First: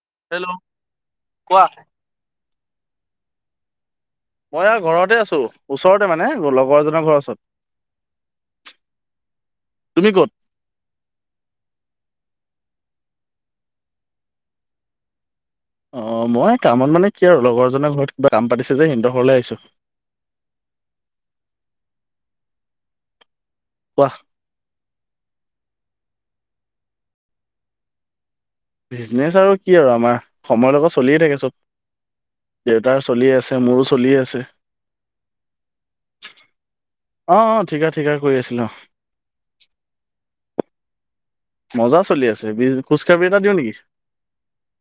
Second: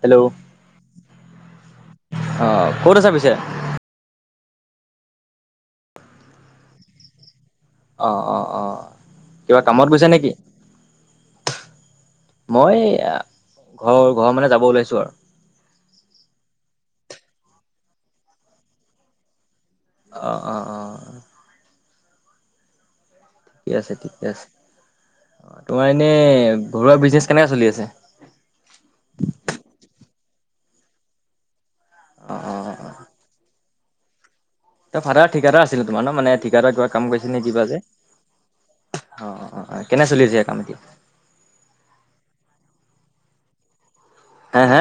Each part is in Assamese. হেল্ল'। কোৱা। অহ, ক'ত আছা পিছে? মই আৰু ঘৰতে আছোঁ, ওচৰতে মানে লগৰ এজনৰ ঘৰৰ ওচৰত। অ', অ', অ' কিবা কামত গৈছে তুমি ক'ত? নেকি? মই ঘৰৰ ঘৰৰ মানে যাব ওলাইছো আৰু অ' মই কামত মানে কি আৰু লগৰজনৰ ঘৰত কিবা কাম পাতিছে যে সিহতৰ ঘৰলে আহিছো অ', অ', অ' ঠিকে আছে কোৱা ঠিকে আছে তোমাৰ এনেই ঘৰুৱা বিজনেছ কেনেকে চলি আছে বিজনেচ আৰু কি আৰু আমাৰ সময়ৰ লগত চলিয়ে থাকে অঁ অঁ চব দেউতাৰ চলি আছে মোৰো চলি আছে। ত ভা়ড়া ঠিকাৰ আছিল তোমাৰ ন মান ঠিকাৰা কাম কৰিছে নে অ' অ' যিবা যে ঠিকা ঠিকা কৰি আছিলো অ' অ' কেনে চলি আছে কাম এতিয়া মজা চলি আছে বি খোজ কঢ়ি এটা দিও নেকি? হা হা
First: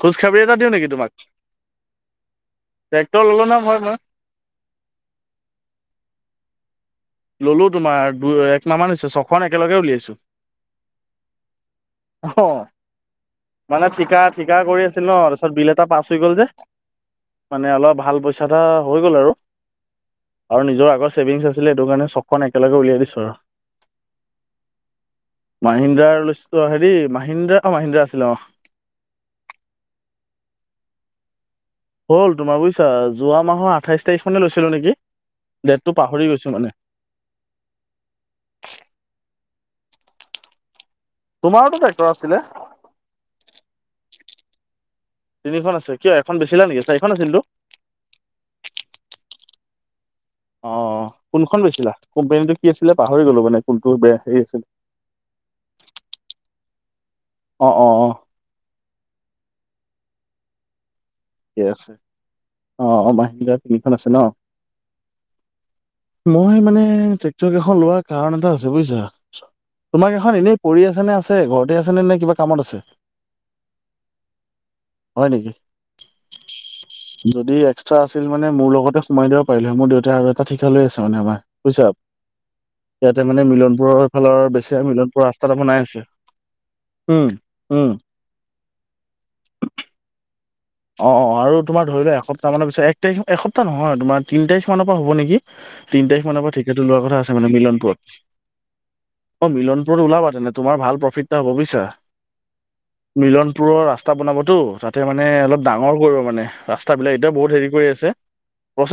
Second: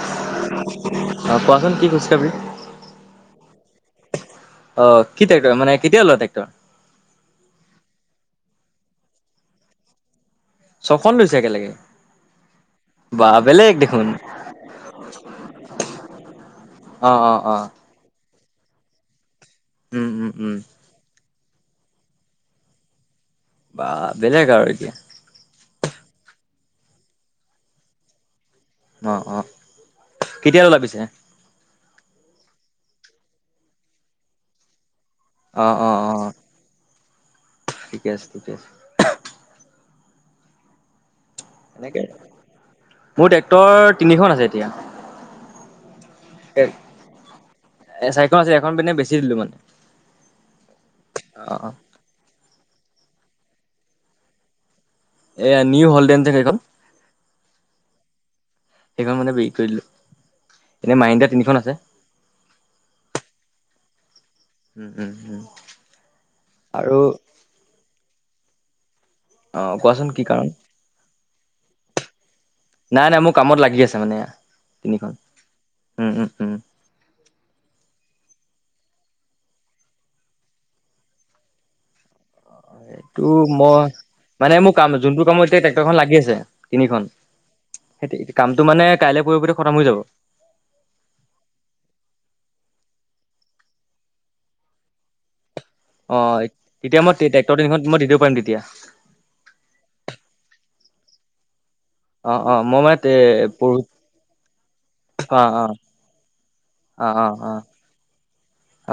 খোজখাবৰি এটা দিওঁ নেকি তোমাক? অ কোৱাচোন কি খোজকাবৰি ট্ৰেক্টৰ ললো ন হয় মই। আহ কি ট্ৰেক্টৰ মানে কেতিয়া লোৱা ট্ৰেক্টৰ ললো তোমাৰ দুই এক নামান হৈছে ছখন একেলগে উলিয়াইছো ছখন লৈছে একেলগে অ' বা বেলেগ মানে দেখোন। ঠিকা ঠিকা কৰি আছিল ন, তাৰপিছত বিল এটা পাছ হৈ গ'ল যে অঁ অঁ অঁ মানে অলপ ভাল পইচা এটা হৈ গ'ল উম উম উম চছেভিংছ আছিলে সটো কাৰণে চকখন একেলগে উলিয়াই দিছো আৰু বা বেলেগ আৰু এতিয়া মাহিন্দ্ৰ ল হেৰি মাহিন্দা অ মাহিন্দ্ৰা আছিলে অ' অ' অ' কেতিয়ালৈ ওলাবিছে হল তোমাৰ বুজিছা যোৱা মাহৰ আঠাইছ তাৰিখনে লৈছিলো নেকি? অ', ডেটটো অ', অ', পাহৰি গৈছো মানে। ঠিকে আছে ঠিকে আছে তোমাৰোতো নে ট্ৰেক্টৰ আছিলে মোৰ ট্ৰেক্টৰ তিনিখন আছে এতিয়া তিনিখন আছে কিয় এখন বেচিলা এ নেকি চাৰিখন আছিলতো এ চাইক আছে এখন পিনে বেছি দিলো মানে। অ' অ', কোনখন অ'। বেছিলা কোম্পানীটো কি আছিলে পাহৰি গলো মানে কোনটো হেৰি আছিল। এয়া নিউ হলডে থ ক অ অ অ সেইখন মানে বেৰি কৰিলো ঠিকে আছে অ' অ' মাহন্দা তিনিখন আছে ন' উম, উম, উম, মই মানে আৰু ট্ৰেক্টৰ কেইখন লোৱাৰ কাৰণ এটা আছে বুজিছা। অ', কোৱাচোন তোমাক কি এখন কাৰণ এনেই পৰি আছে নে আছে ঘৰতে আছেনে নে কিবা? কামত আছে নাই নাই মোৰ কামত লাগি আছে মানে তিনিখন। হয় নেকি? উম, উম, উম, যদি এক্সট্ৰা আছিল। মানে মোৰ লগতে সোমাই দিব পাৰিলো হয়ে মোৰ দেউতা আৰু এটা ঠিকা লৈ আছে মানে আমাৰুিছা অ' এইটো মই মানে বেছি মোৰ কাম মিলনপুৰ যোনটো কামত ৰাস্তাত এতিয়া বনাই ট্ৰেক্টৰখন লাগি আছে তিনিখন উম উম। সেই কামটো মানে কাইলে পৰহি ভিতৰত খতম হৈ যাব অ অ আৰু তোমাৰ ধৰি লোৱা এসপ্তাহ মানৰ পিছত এক তাৰিখ এসপ্তাহ নহয় তিনি তাৰিখ মানৰ পৰা হব নেকি তিনি তাৰিখ অ', মানৰ পৰা ঠিকেটো তেতিয়া লোৱাৰ মই কথা আছে মানে ট্ৰেক্টৰ তিনিখন মই মিলনপুৰত দি দিব পাৰিম তেতিয়া। অ মিলনপুৰত ওলাবা তেনে তোমাৰ ভাল প্ৰফিট এটা হ'ব বুইছা অ', অ', মই মানে তে মিলনপুৰৰ পৰহি ৰাস্তা বনাবতো তাতে মানে অ', অলপ অ', ভাল কৰিব মানে ৰাস্তা অ', বিলাক অ', মানে অ', হেৰি কৰি আছে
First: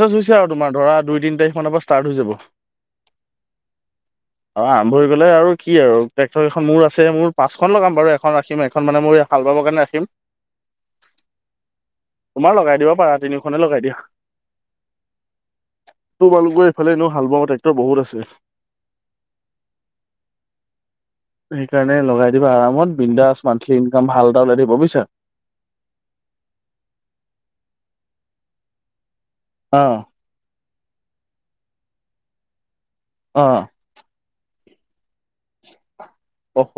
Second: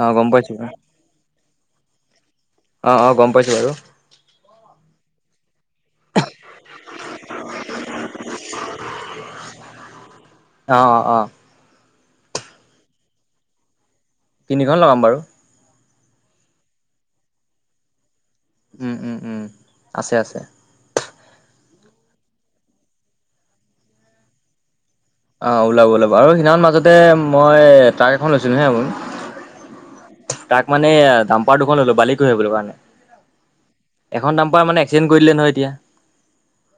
অ', গম হৈছে আৰু পাইছোঁ তোমাৰ ধৰা দুই তিন তিনি তাৰিখ মান ৰ পৰা ষ্টাৰ্ ত হৈ যাব অ অ গম পাইছোঁ বাৰু অ আৰম্ভৰি পেললে আৰু কি আৰু ট্ৰেক্টৰ এখন মোৰ আছে মোৰ পাঁচখন লগাম বাৰু এখন ৰাখিম এখন মানে মোৰ পাবৰ কাৰণে আমি অ অ অ তোমাৰ লগাই দিবা পাৰা তিনিখনে লগাই দিয়া তিনিখন লগাম বাৰু তোমালোকৰ এইফালে এনেও হাল বোৱা ট্ৰেক্টৰ বহুত আছে উম উম উম আছে আছে সেইকাৰণে লগাই দিবা আৰামত বিন্দাছ মান্থলি ইনকাম ভাল এটা হৈ থাকিব বুজিছা অ ওলাব ওলাব আৰু সেইদিান মাজতে মই ট্ৰাক এখন লৈছিলো হে আপোন আহ তাক মানে ডাম্পাৰ দুখন ললো বালি কঢ়িয়াবলৈ কাৰণে অ এখন ডাম্পাৰ মানে চ কৰি দিলে নহয় এতিয়া অহ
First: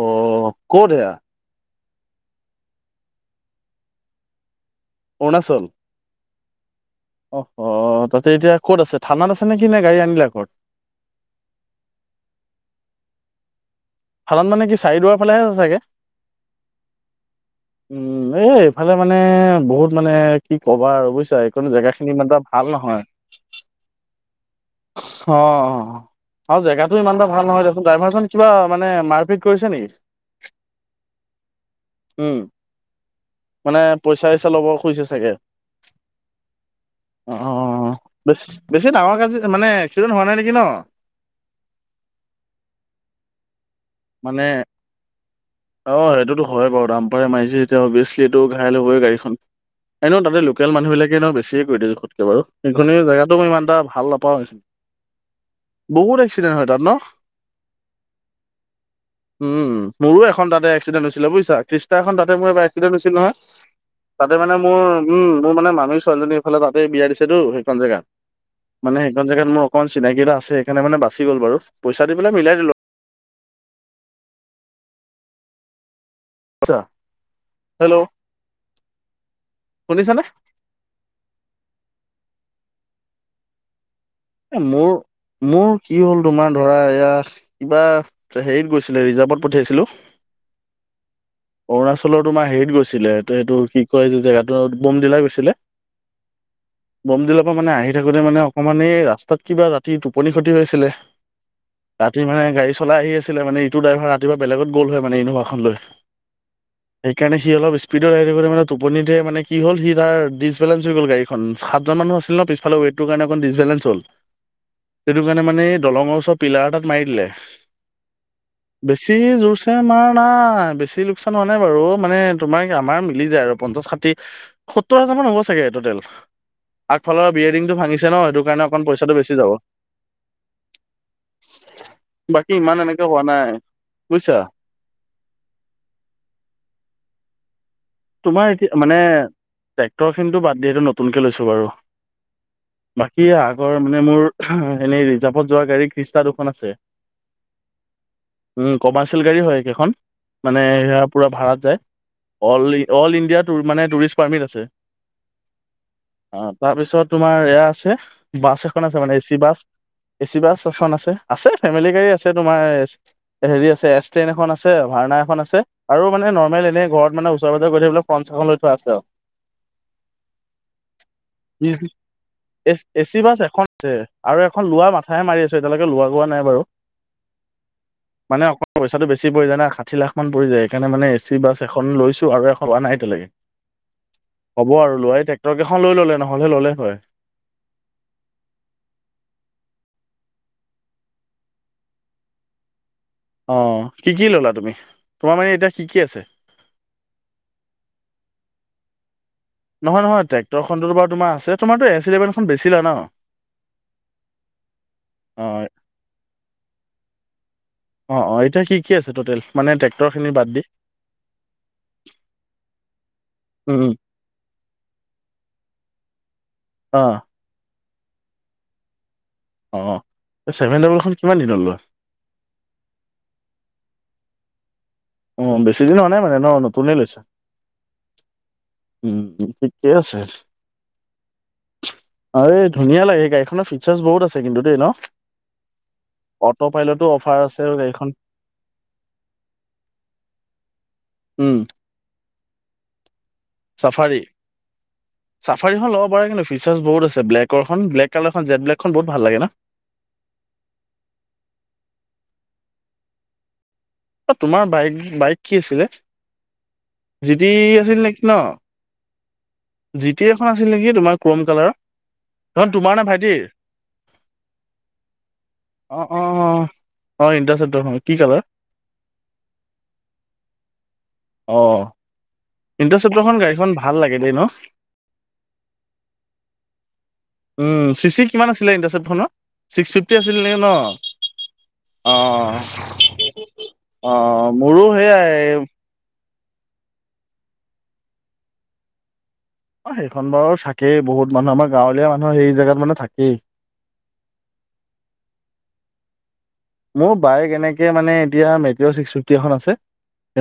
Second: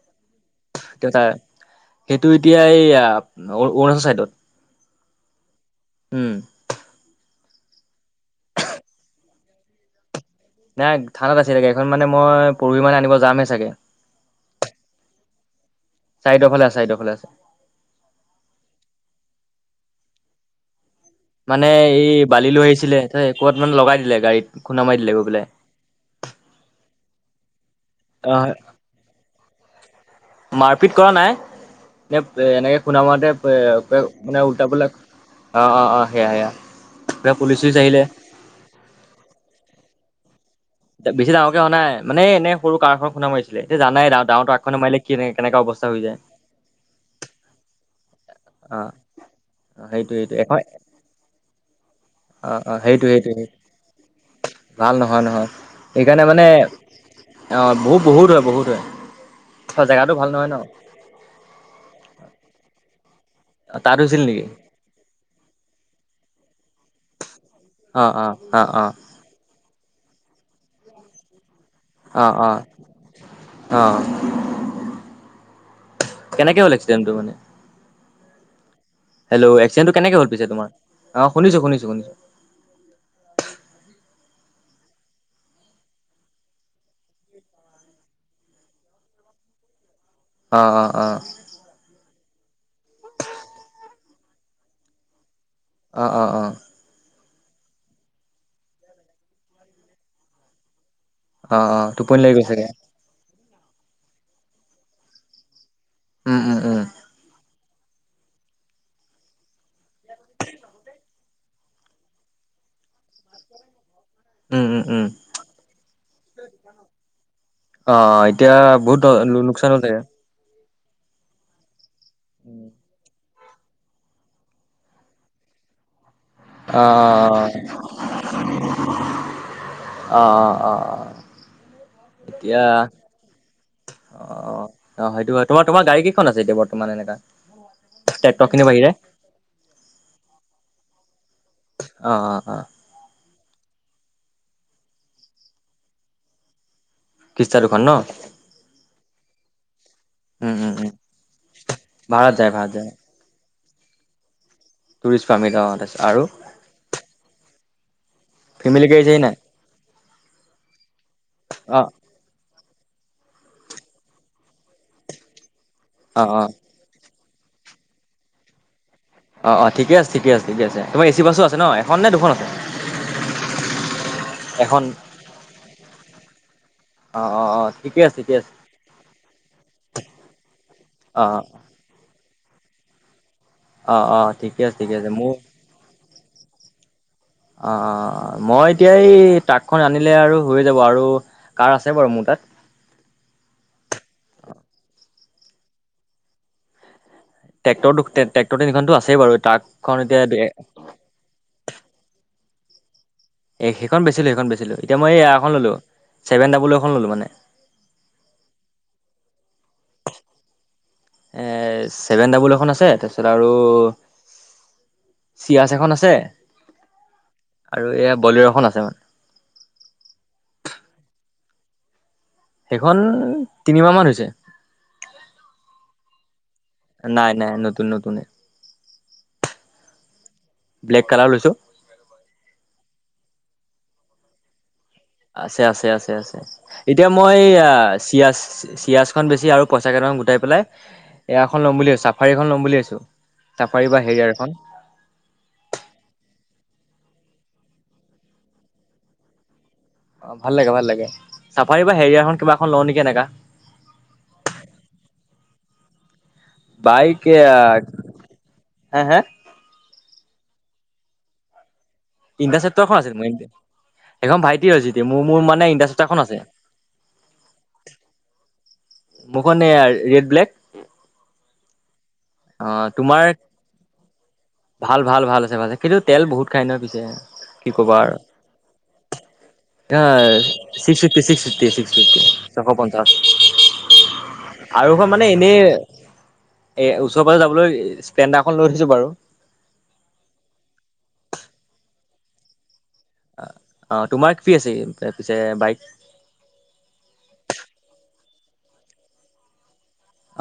ক'ত এয়া সেইটো এতিয়া এই অৰুণাচল চাইদত অৰুণাচল উম অ তাতে এতিয়া ক'ত আছে থানাত আছেনে নে কি গাড়ী আনিলা ঘৰত নাই থানাত আছে গাড়ীখন মানে মই পৰহি মানে আনিব যামহে চাগে ফালান মানে কি চাৰিদুৱাৰ ফালে আছে চাগে চাইদৰ ফালে আছে চাইদৰ ফালে আছে উম এই এইফালে মানে বহুত মানে কি ক'বা আৰু বুজিছা মানে কোনো জেগা এই খিনি ইমান এটা বালি লৈ ভাল আহিছিলে নহয় ক'বাত মানে লগাই দিলে গাড়ীত খুন্দা মাৰি দিলে গৈ অ পেলাই। আও জেগাটো ইমানটা ভাল নহয় দিয়াচোন ড্ৰাইভাৰজন আহ কিবা মানে মাৰপিট কৰিছে নিকি মাৰপিট কৰা নাই এ এ এনেকে খুনা মাৰোতে পে মানে পে পইচা মানে চইচা ল'ব উলটা পুল্টা অঁ অঁ অঁ সেয়া সেয়া পুলিচ চুলিচ অঅঅ আহিলে বেছ বেছি ডাঙৰ কেজ মানে এক্সিডেণ্ট হোৱা নাই নেক বেছি ডাঙৰকে হোৱা নাই মানে এনে সৰু কাৰখন খুনা মাৰিছিলে এ জানাই ডাঙ মানে ডাঙৰ ট্ৰাকখনে মাৰিলে কি এনে অ সেইটোতো হয় বাৰু দাম পাৰেৰে মাৰিছে এতিয়া অভিয়াচলি এইটো ঘাই অ ল হ'বই গাড়ীখন সেইটোৱে এনে সেইটোৱে তাতে এখন লোকেল মানুহ বিিলাকে ন বেছিয়ে কৰি দিো খোতকে বাৰু অ অ সখি সেইটোৱে জেগাতটোো সেইটোৱে ই এটা ভাল নাপাওঁ নিি ভাল নহয় নহয় বহুত সেইকাৰণে মানে এক্সিডেণ্ট হয় তাত ন অ বহুত বহুত হয় বহুত হয় উম জেগাটো মোৰো ভাল নহয় এখন ন তাতে এক্সিডেণ্ট হৈছিলে বুজিছা ষ্টা এখন তাতে মোৰ এ এক্সিডেণ্ট হৈছিল নহয় তা তে তাতে মানে মোৰ উম মোৰ মানে মামী ছোৱালীজনীৰ এইফালে তাতে বিয়া দিছেতো সেইখন জেগা অ অ অ অ মানে সেইখন জেগাত মোৰ অকমান চিনাকি এটা আছে সেইকাৰণে মানে বাচি গল বাৰু পইচা দি পেলাই অ অ মিলাই দিলো অ কেনেকে হল আচ্ছা একছিডেন্ট টো মানে হেল্ল' হেল্ল' এক্সিডেন্ট তো কেনেকে শুনিছানে হল পিছে তোমাৰ অ শুনিছো শুনিছো মোৰ মোৰ কি হ'ল তোমাৰ ধৰা এয়াত কিবা হেৰিত গৈছিলে ৰিজাৰ্ভত পঠিয়াইছিলোঁ অ অ অ ফলৰ তোমাৰ হেৰিত গৈছিলে এইটো কি কয় যে জেগাটো বোম দিলা গৈছিলে অ' অ' অ' বমদিলাৰ পৰা মানে আহি থাকোঁতে মানে অকণমান এই ৰাস্তাত কিবা ৰাতি টোপনি ক্ষতি হৈছিলে অ অ টোপনি ৰাতি লাগি মানে গ'ল চাগে গাড়ী চলাই আহি আছিলে মানে টো ড্ৰাইভাৰ ৰাতিপুৱা বেলেগত গ'ল হয় মানে ইনভাখন লৈ উম উম উম সেইকাৰণে সি অলপ মে টোপনিতে মানে কি হ'ল সিাৰিচবেলেঞ্চ গল গাডীখনাতজন মানুহ আছিল ন পিছালে সেইটো কাৰণে এখন ডচবেলেঞ্চ'ল উম উম উম সেইটো কাৰণে মানে এই দলঙৰ ওচৰত পিলাৰ এটাত মাৰি দিলে। অ এতিয়া বহুত বেছি লোকচান জোৰছে হ'ল চাগে মাৰ নাই বে বেছি লোকচান হোৱা নাই বাৰু মানে তোমাৰ আমাৰ মিলি যায় আৰু পঞ্চাশ ষাঠি সত্তৰ হাজাৰ মান হ'ব চাগে টেল অ অ আগফালৰ বিয়েতটো ভাঙিছে ন সেইটো কাৰণে অকণ পইচা বেছি যাব অ অ অ বাকী এতিয়া ইমান এনেকে হোৱা নাই। বুজিছা অ', অ' সেইটো হয় তোমাৰ তোমাৰ গাড়ী কেইখন আছে এতিয়া বৰ্তমান এনেকা, ট্ৰেক্টৰ তোমাৰ খিনিৰ এতিয়া বাহিৰে মানে ট্ৰেক্টৰ খিনিতো বাদিয়টো নতুনকে লৈছো। অ', অ', অ' স আগৰ মানে মোৰ এনেই ৰিজাৰ্ভত যোৱা গাড়ী খ্ৰীষ্টা দুখন আছে। কিষ্ট্তা দুখনান ন উম উম উম ম ভাড়াত যায় ভাড়াত ভ যায় টুৰিষ্ট পাৰ্মিট অ তাৰপিছত আৰু আ তাৰপিছত তমাৰ ছে বাছ এখন ফেমিলি আছে গাড়ী মানে চাৰি এ নাই C bus A C bus এখন আছে, আছে অ ফেমিলি গাড়ী আছে তোমাৰ হেৰি আছে এছ ্ৰেইন এখন আছে ভাওনা এখন আছে। আৰু অ মানে অ নৰ্মেল এনে ঘৰত মানে ওচ পাজ গৈাকোলে ফ্ৰন চাখন লৈ থোৱা আছে আৰু, অ' অ' ঠিকে আছে ঠিক আছে ঠিক আছে তোমাৰ চি বাছো আছে ন এখন নে দুখন আছে এ এ চি বাছ এখন আছে আৰু এখন লোৱা মাথাহে মাৰি আছো এতিয়ালৈকে লোৱা গোৱা নাই বাৰু অ অ অ ঠিকে আছে ঠিকে মানে আছে অক পইচাটো বেছি পৰি যায় না ষাঠি লাখ মান পৰি যায় সেইকাৰণে মানে এ অ চি বাছ এখন লৈছো। নাই তেয়ালকে অ অ ঠিকে হব আছে আৰু ঠিকে আছে লোৱাই মোৰ ট্ৰেক্টৰ কেইখন লৈ ললে নহয়। হলে ল'লে হয়। অ' মই এতিয়া এই ট্ৰাকখন আনিলে আৰু হৈ যাব আৰু কাৰ আছে বাৰু মোৰ তাত। অ' কি কি ললা তুমি তোমাৰ মানে এতিয়া কি কি আছে। ট্ৰক্টৰ ট্ৰে্টৰ দিনাখনতো আছে বাৰু ট্ৰাকখন নহয় এতিয়া নহয় ট্ৰেক্টৰখননো বাৰ তোমাৰ আছে তোমাৰো এছভেনখন বেছি লা ন এই সেইখন বেচিলোঁ সেইখন বেচিলোঁ এতিয়া মই এই এ এখন অ' ল'লোঁ ছেভেন ডাবুল এখন ল'লোঁ মানে। অ' অ' এতিয়া কি কি আছে টটেল মানে ট্ৰেক্টৰ খিনি বাদ দি এ চছেভেন ডাবল এখন আছে তাৰপিছত আৰু উম। চিয়াছ এখন আছে। অ' আৰু এয়া বলৰখন আছে মান। অ' এই চেভেন ডভলখন কিমান দিন লয়। সেইখন তিনিমাহ মান হৈছে। উম বেছি দিন হোৱা নাই মানে ন নতুনে লৈছে। নাই নাই নতুন নতুনে উম ঠিকিকেই আছে। ব্লেক কালাৰ লৈছো অ' এই ধুনীয়া লাগে, গাড়ীখনৰ ফিচাৰছ বহুত আছে। কিন্তু, দে ন। আছে, আছে, আছে, আছে। অট' পাইলতো এতিয়া, মই অফাৰ আছে আৰু গাড়ীখন। চিয়াজ চিয়িয়াজ খন বেছি আৰু পইচা কেইটামান গোটাই পেলাই এয়া উম এখন ল'ম বুলি চা। চফাৰীখন ল'ম বুলি আছোঁ। চাফাৰী বা হেৰিয়াৰখন। চাফাৰীখন ল'ব পাৰে কিন্তু, ফিচাৰ্ছ বহুত আছে, ব্লেকৰখন ব্লেক কালাৰখন জেড ব্লেকখন বহুত ভাল লাগে ন। অ' ভাল লাগে, ভাল লাগে, চাফাৰী বা হেৰিয়াৰখন কিবা এখন লওঁ নেকি এনেকা। অ' তোমাৰ বাইক বাইক কি আছিলে বাইক জিডি আছিল নেকি ন। হে হে জি টি এখন আছিল নেকি তোমাৰ ক্ৰম কালাৰৰ, সেইখন ইণ্টাৰচেপ্টৰখন তোমাৰ নে আছিল মোৰ ভাইটিৰ? সেইখন ভাইটিৰ জিতি মোৰ মোৰ মানে ইণ্টাৰচেপ্টাৰখন আহ আছে অ আহ ইন্দ্ৰা চাদৰ হয় কি কালে মখনে ৰেড ব্লোক [unintelligible] চত্ৰখন গাড়ীখন ভাল লাগিল দেই ন। ভাল ভাল ভাল আছে ভাল আছে কিন্তু তেল বহুত খাই নহ পিছে উম চি চি কিমান আছিলে ইণ্টাৰচেট ফোনৰ আ six fifty- six fifty- six fifty, অ ছশ পঞ্চাছ। অ মোৰো আৰু খ মানে সেয়াই এনেই এ ওচৰ পাজ যাবলৈ ষ্টেণ্ডাখন লৈ থৈছো বাৰু অ সেইখন বাৰু চাকেই বহুত মানুহ আমাৰ গাঁৱলীয়া মানুহৰ সেই জেগাত মানে থাকেই অ তোমাৰ কিি আছে পিছে বাইক মোৰ বাইক এনেকে মানে এতিয়া মেট ছিক্স ফিফটি এ আছে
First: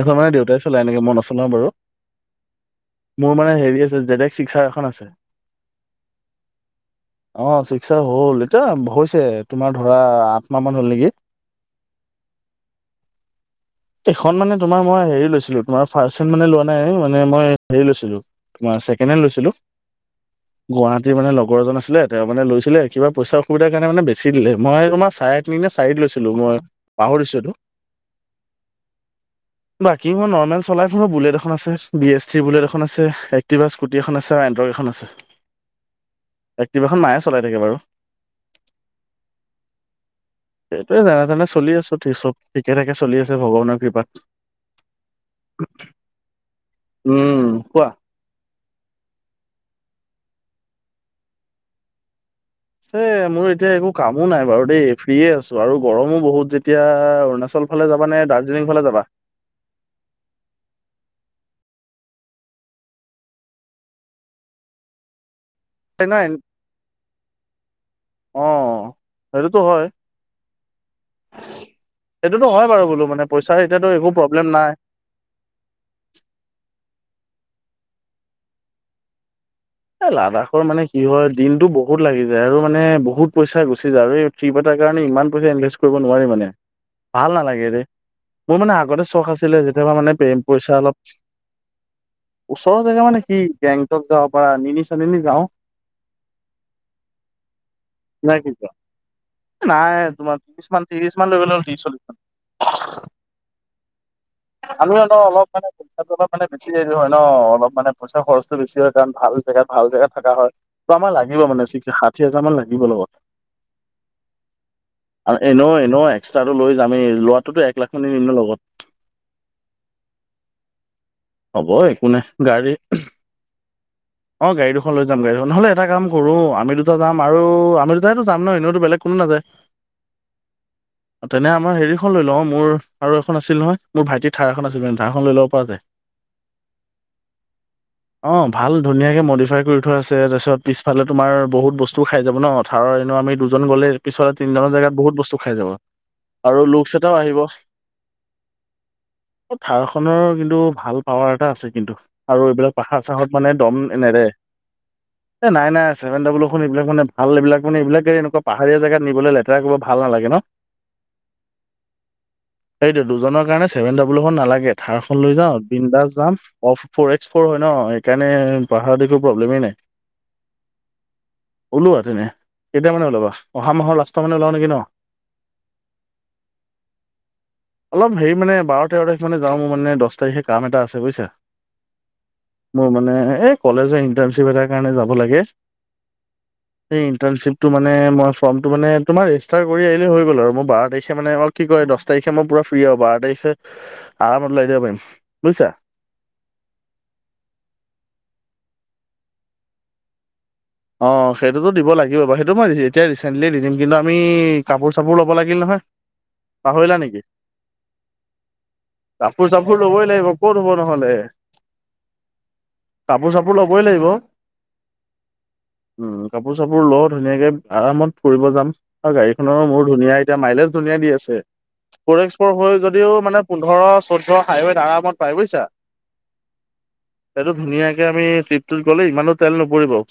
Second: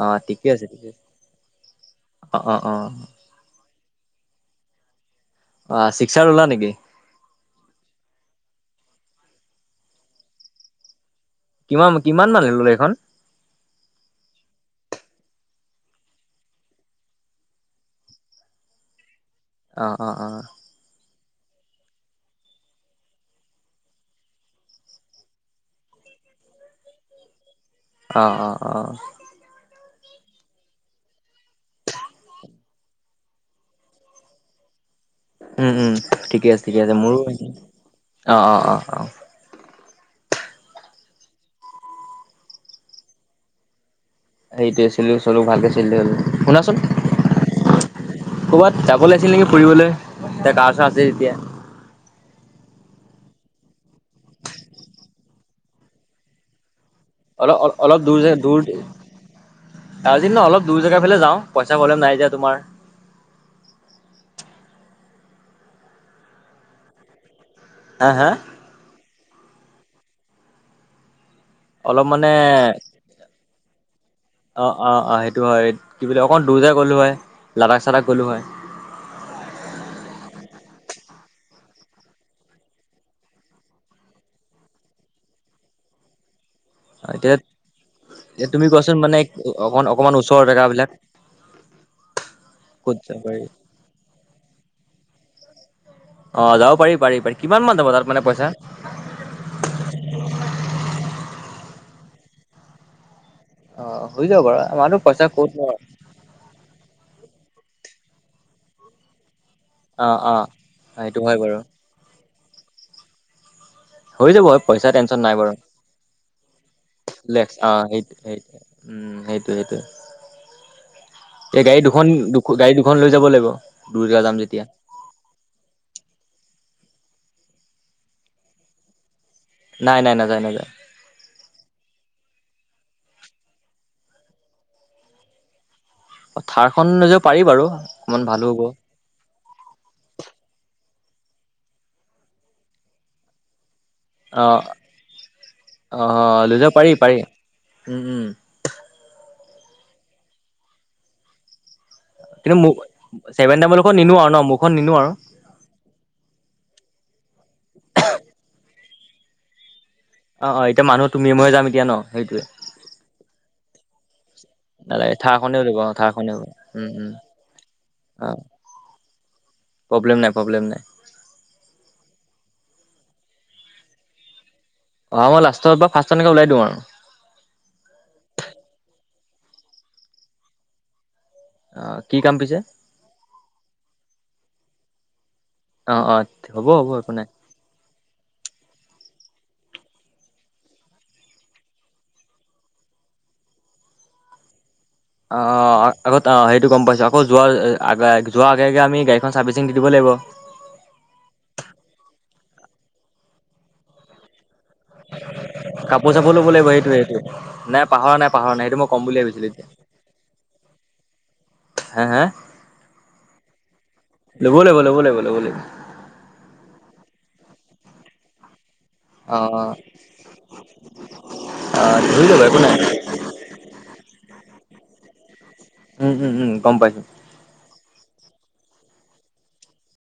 অ মানে ঠিকে দেউতাই আছে চলাই ঠিকে নেকি আছে মই নচলাও বাৰু অ অ অ মোৰ মানে হেৰি আছে জেনেক শিক্সা অ ছিক্সাৰ ল'লা নেকি অ শিক্ষা হলতি হৈছে তোমাৰ ধৰা আঠ মাহ মান হ'ল নেকি কিমান- কিমান মানে ল'লে এইখন। এখন মানে তোমাৰ মই হেৰি লৈছিলো তোমাৰ ফাৰ্ষ চ মানে লোৱা নাই মানে মই হে লৈছিলো তমাৰ অ অ অ [unintelligible] গৰজন আছিলে তেওঁ মানে লৈছিলে কিবাইচা অসুবিধাৰ কাৰণে মানে বেছি দে মই তোমাৰ চাৰনা চাৰি লৈছিলো ম পাহৰিছোটো। অঁ অঁ অঁ বাইকিংই নৰ্মেল চলাই বুলেট এখন আছে বি এছ টিৰ বুলেট এখনছে এক্টিভা স্কুটি এখন আছে এণ্ট্ৰ এখন আছে উম উম ঠিকে আছে ঠিকে আছে এক্টিভাখন মায়ে মোৰো চলাই থাকে বাৰু অ অ অ অ সেইটোয়ে জানে জানে চলি আছো চব ঠিকে থঠাকে চলি আছে ভগৱানৰ কৃপা সেইটোোৱেছিলো চলো ভালকে চিল হল শুনাচোন উম কোৱা ক'বাত যাব লাগিছিল নেকি ফুৰিবলৈ এতিয়া গা চা আছে যেতিয়া এ মোৰ এতিয়া একো কামো নাই বাৰু দেই ফ্ৰয়ে আছো আৰু গৰমো বহুত যেতিয়া অলপ অৰুণাচল অ ফালে অলপ যাবা নে দূৰ জ দাৰ্জিলিং দৰ ফালে যাবা আজ ন অলপ দূৰ জেগা ফালে যাওঁ পইচা ভলেম নাই যে তোমাৰ [unintelligible] হা হা অ সেইটোতো হয় [unintelligible] অলপ মানে সেইটোতো হয় বাৰু বোলো মানে পইচাৰ এতিয়াতো একো প্ৰব্লেম অ নাই অ অ সেইটো হয় কি বুলি অকণ দূজাৰ ল এ লাডাখৰ মানে কি হয় দিনতটো বহুত লাগি যায় আৰু মানে বহুত পইচা গুচি যায় আৰু এই ট্ৰিপ এটা ণে ইমান পইচা ইনভেষ্ট কৰিব নোৱাৰি মানে এতিয়া ভাল নালাগে এ মোৰ তুমি মানে কোৱাচোন আগতে চখ আছিলে অকন যেতিয়াবা অকমান মানেে ওচৰৰ পইচা জেগাবিলাক অলপ ওচৰৰ ক'ত জেগা যাব মানে পাৰি কি গেংটক যাও বা নিনি চননি যাও অ যাব পাৰি পাৰি পাৰি কিমান মান যাব তাত মানে পইচা এ নাই তোমাৰ ত্ৰিছ মান ত্ৰিছ মান লৈ গলে হ'ল ত্ৰিছ চল্লিশ মান। অ হৈ যাব বাৰু আমি আমাৰতো ন পইচা ক'ত অলপ মানে পা অলপ মানে বেছি য হয় ন অলপ মানে পইচা খৰচটো বেছি হয় কাৰণ ভাল জেগাত ভাল অ জেগা থকা অ হয় ত' আমাৰ সেইটো হয় লাগিব বাৰু মানে চিক খাত ষাঠি হাজাৰ মান লাগিব লগত হৈ যাব পইচা টেনচন নাই বাৰু এনে এনেও এক্সট্ৰাটো লৈ যামি লেক্স লোৱাটোতো অ এক লাখি সেইটো নিমো সেইটো লগত উম সেইটোয় সেইটোে হ'ব একো নাই গাড়ী যাব লাগিব দূৰ জেগা যাম অ যেতিয়া গাড়ী দুখন লৈ যাম গাড়ীখন নহ'লে এটা কাম সৰুো আমি দুো যাম আৰু আমি দুটাইতোাম ন এনেওো বেলেগ কোনো নাযায় নাই নাই নাযায় নাযায় তেনে আমাৰ হেৰিখন লৈ লও মোৰ আৰু এখন আছিল নহয় মোৰ ভাইটিৰ ধাৰ এখন আছিল মানে ধাৰা এখন লৈ ল'ব পৰা যায় থাৰখন লৈ যাব পাৰি বাৰু অকমান অঁ ভালো হ'ব ভাল ধুনীয়াকে মডিফাই কৰি থোৱা আছে তাৰপিছত পিছ -ফালে তোমাৰ বহুত বস্তু খাই যাব ন থাৰৰ এনেও আমি দুজন গ'লে পিছলে অ তিনি [unintelligible] জেগাত বহুত বস্তু খাই যাব অ লৈ আৰু যাব পাৰি লুকচ এটাও পাৰি আহিব উম [inaudible] থাৰখনৰ কিন্তু ভাল পাৱাৰ এটা আছে কিন্তু আৰু কিন্তু এইবিলাক মোক পাহাৰ চাহাৰত মানে ছেভেন দম ডাবল খন নিনো নেৰে আৰু ন মোৰখন নিনো আৰু এ নাই নাই ছেভেন ডাব্লু এইবিলাক মানে ভাল এইবিলাকা মানে এইবিলাক এনেকুৱা পাহাৰীয়া জেগাত নিবলৈ লেতেৰা কৰিব ভাল নালাগে ন অ অ এতিয়া মানুহ তুমি ময়ে যাম এতিয়া ন সেইটোৱে সেইটোৱে দুজনৰ কাৰণে ছেভেন [unintelligible] নালাগে, থাৰ নালাগে খন লৈ যাওঁ? থাৰখনে উলিয়াব অ এ থাৰখনে যাম উলিয়াব অ উম ফ'ৰ উম। এক্স ফ'ৰ হয় ন অ সেইকাৰণে পাহাৰত একো প্ৰব্লেম নাই প্ৰব্লেম নাই প্ৰব্লেম নাই ওলোৱা তেনে কেতিয়া মানে ওলাবা অহা মাহৰ লাষ্টৰ মানে ওলাও নেকি ন! অহা মই লাষ্টত বা ফাৰ্ষ্ট এনেকে ওলাই দিওঁ আৰু অলপ হেৰি মানে বাৰ তেৰ তাৰিখ [unintelligible] যাও, মোৰ মানে দশ তাৰিখে কাম এটা আছে বুজিছা? অ কি কাম পিছে মোৰ মানে এই কলেজৰ ইণ্টাৰণশ্বিপ এটাৰ কাৰণে যাব লাগে। অ অ হ'ব হ'ব এই একো নাই। ইন্টাৰনশ্বিপটো মানে মই ফৰ্মটো মানে তোমাৰ ৰেজিষ্টাৰ কৰি আহিলেই হৈ গ'ল আৰু মোৰ বাৰ তাৰিখে মানে অ' কি কৰে দহ তাৰিখে মই পুৰা ফ্ৰীৰ আৰু বাৰ তাৰিখে আৰামত ওলাই যাব পাৰিম। বুজিছা। অ' আগত অ' সেইটো গ'ম পাইছোঁ। আকৌ যোৱাৰ আগ যোৱাৰ আগে এতিয়া আমি গাড়ীখন চাৰ্ভিচিং দি দিব লাগিব। অ' সেইটোতো দিব লাগিব বাৰু, সেইটো মই এতিয়া ৰিচেণ্টলি নিদিম কিন্তু আমি কাপোৰ চাপোৰ ল'ব লাগিল নহয়। কাপোৰ চাপোৰ ল'ব লাগিব, পাহৰিলা সেইটোৱে নেকি? সেইটোৱে নাই পাহৰা নাই পাহৰা নাই সেইটো মই ক'ম বুলি ভাবিছিলোঁ এতিয়া। ভুল [unintelligible] লাগিব, কত হ'ব নহলে? হে হে কাপোৰ, চাপোৰ লবই লাগিব। ল'ব লাগিব ল'ব লাগিব। উম, কাপোৰ চাপোৰ লৰ ধুনীয়াকে আৰামত ফুৰিব যাম। অ', গাড়ীখনৰো মোৰ ধুনীয়া, এতিয়া মাইলেজ ধুনীয়া দি আছে। অ ফৰ ধৰি এক্স ল'বা ফৰ একো নাই হয় যদিও মানে পোন্ধৰ চৈধ্য হাইৱেত আৰামত পায় বুজিছা। উম, উম, উম গ'ম পাইছোঁ। এতিয়া আমি ট্ৰিপটোত গ'লে ইমানো তেল নুপুৰিব।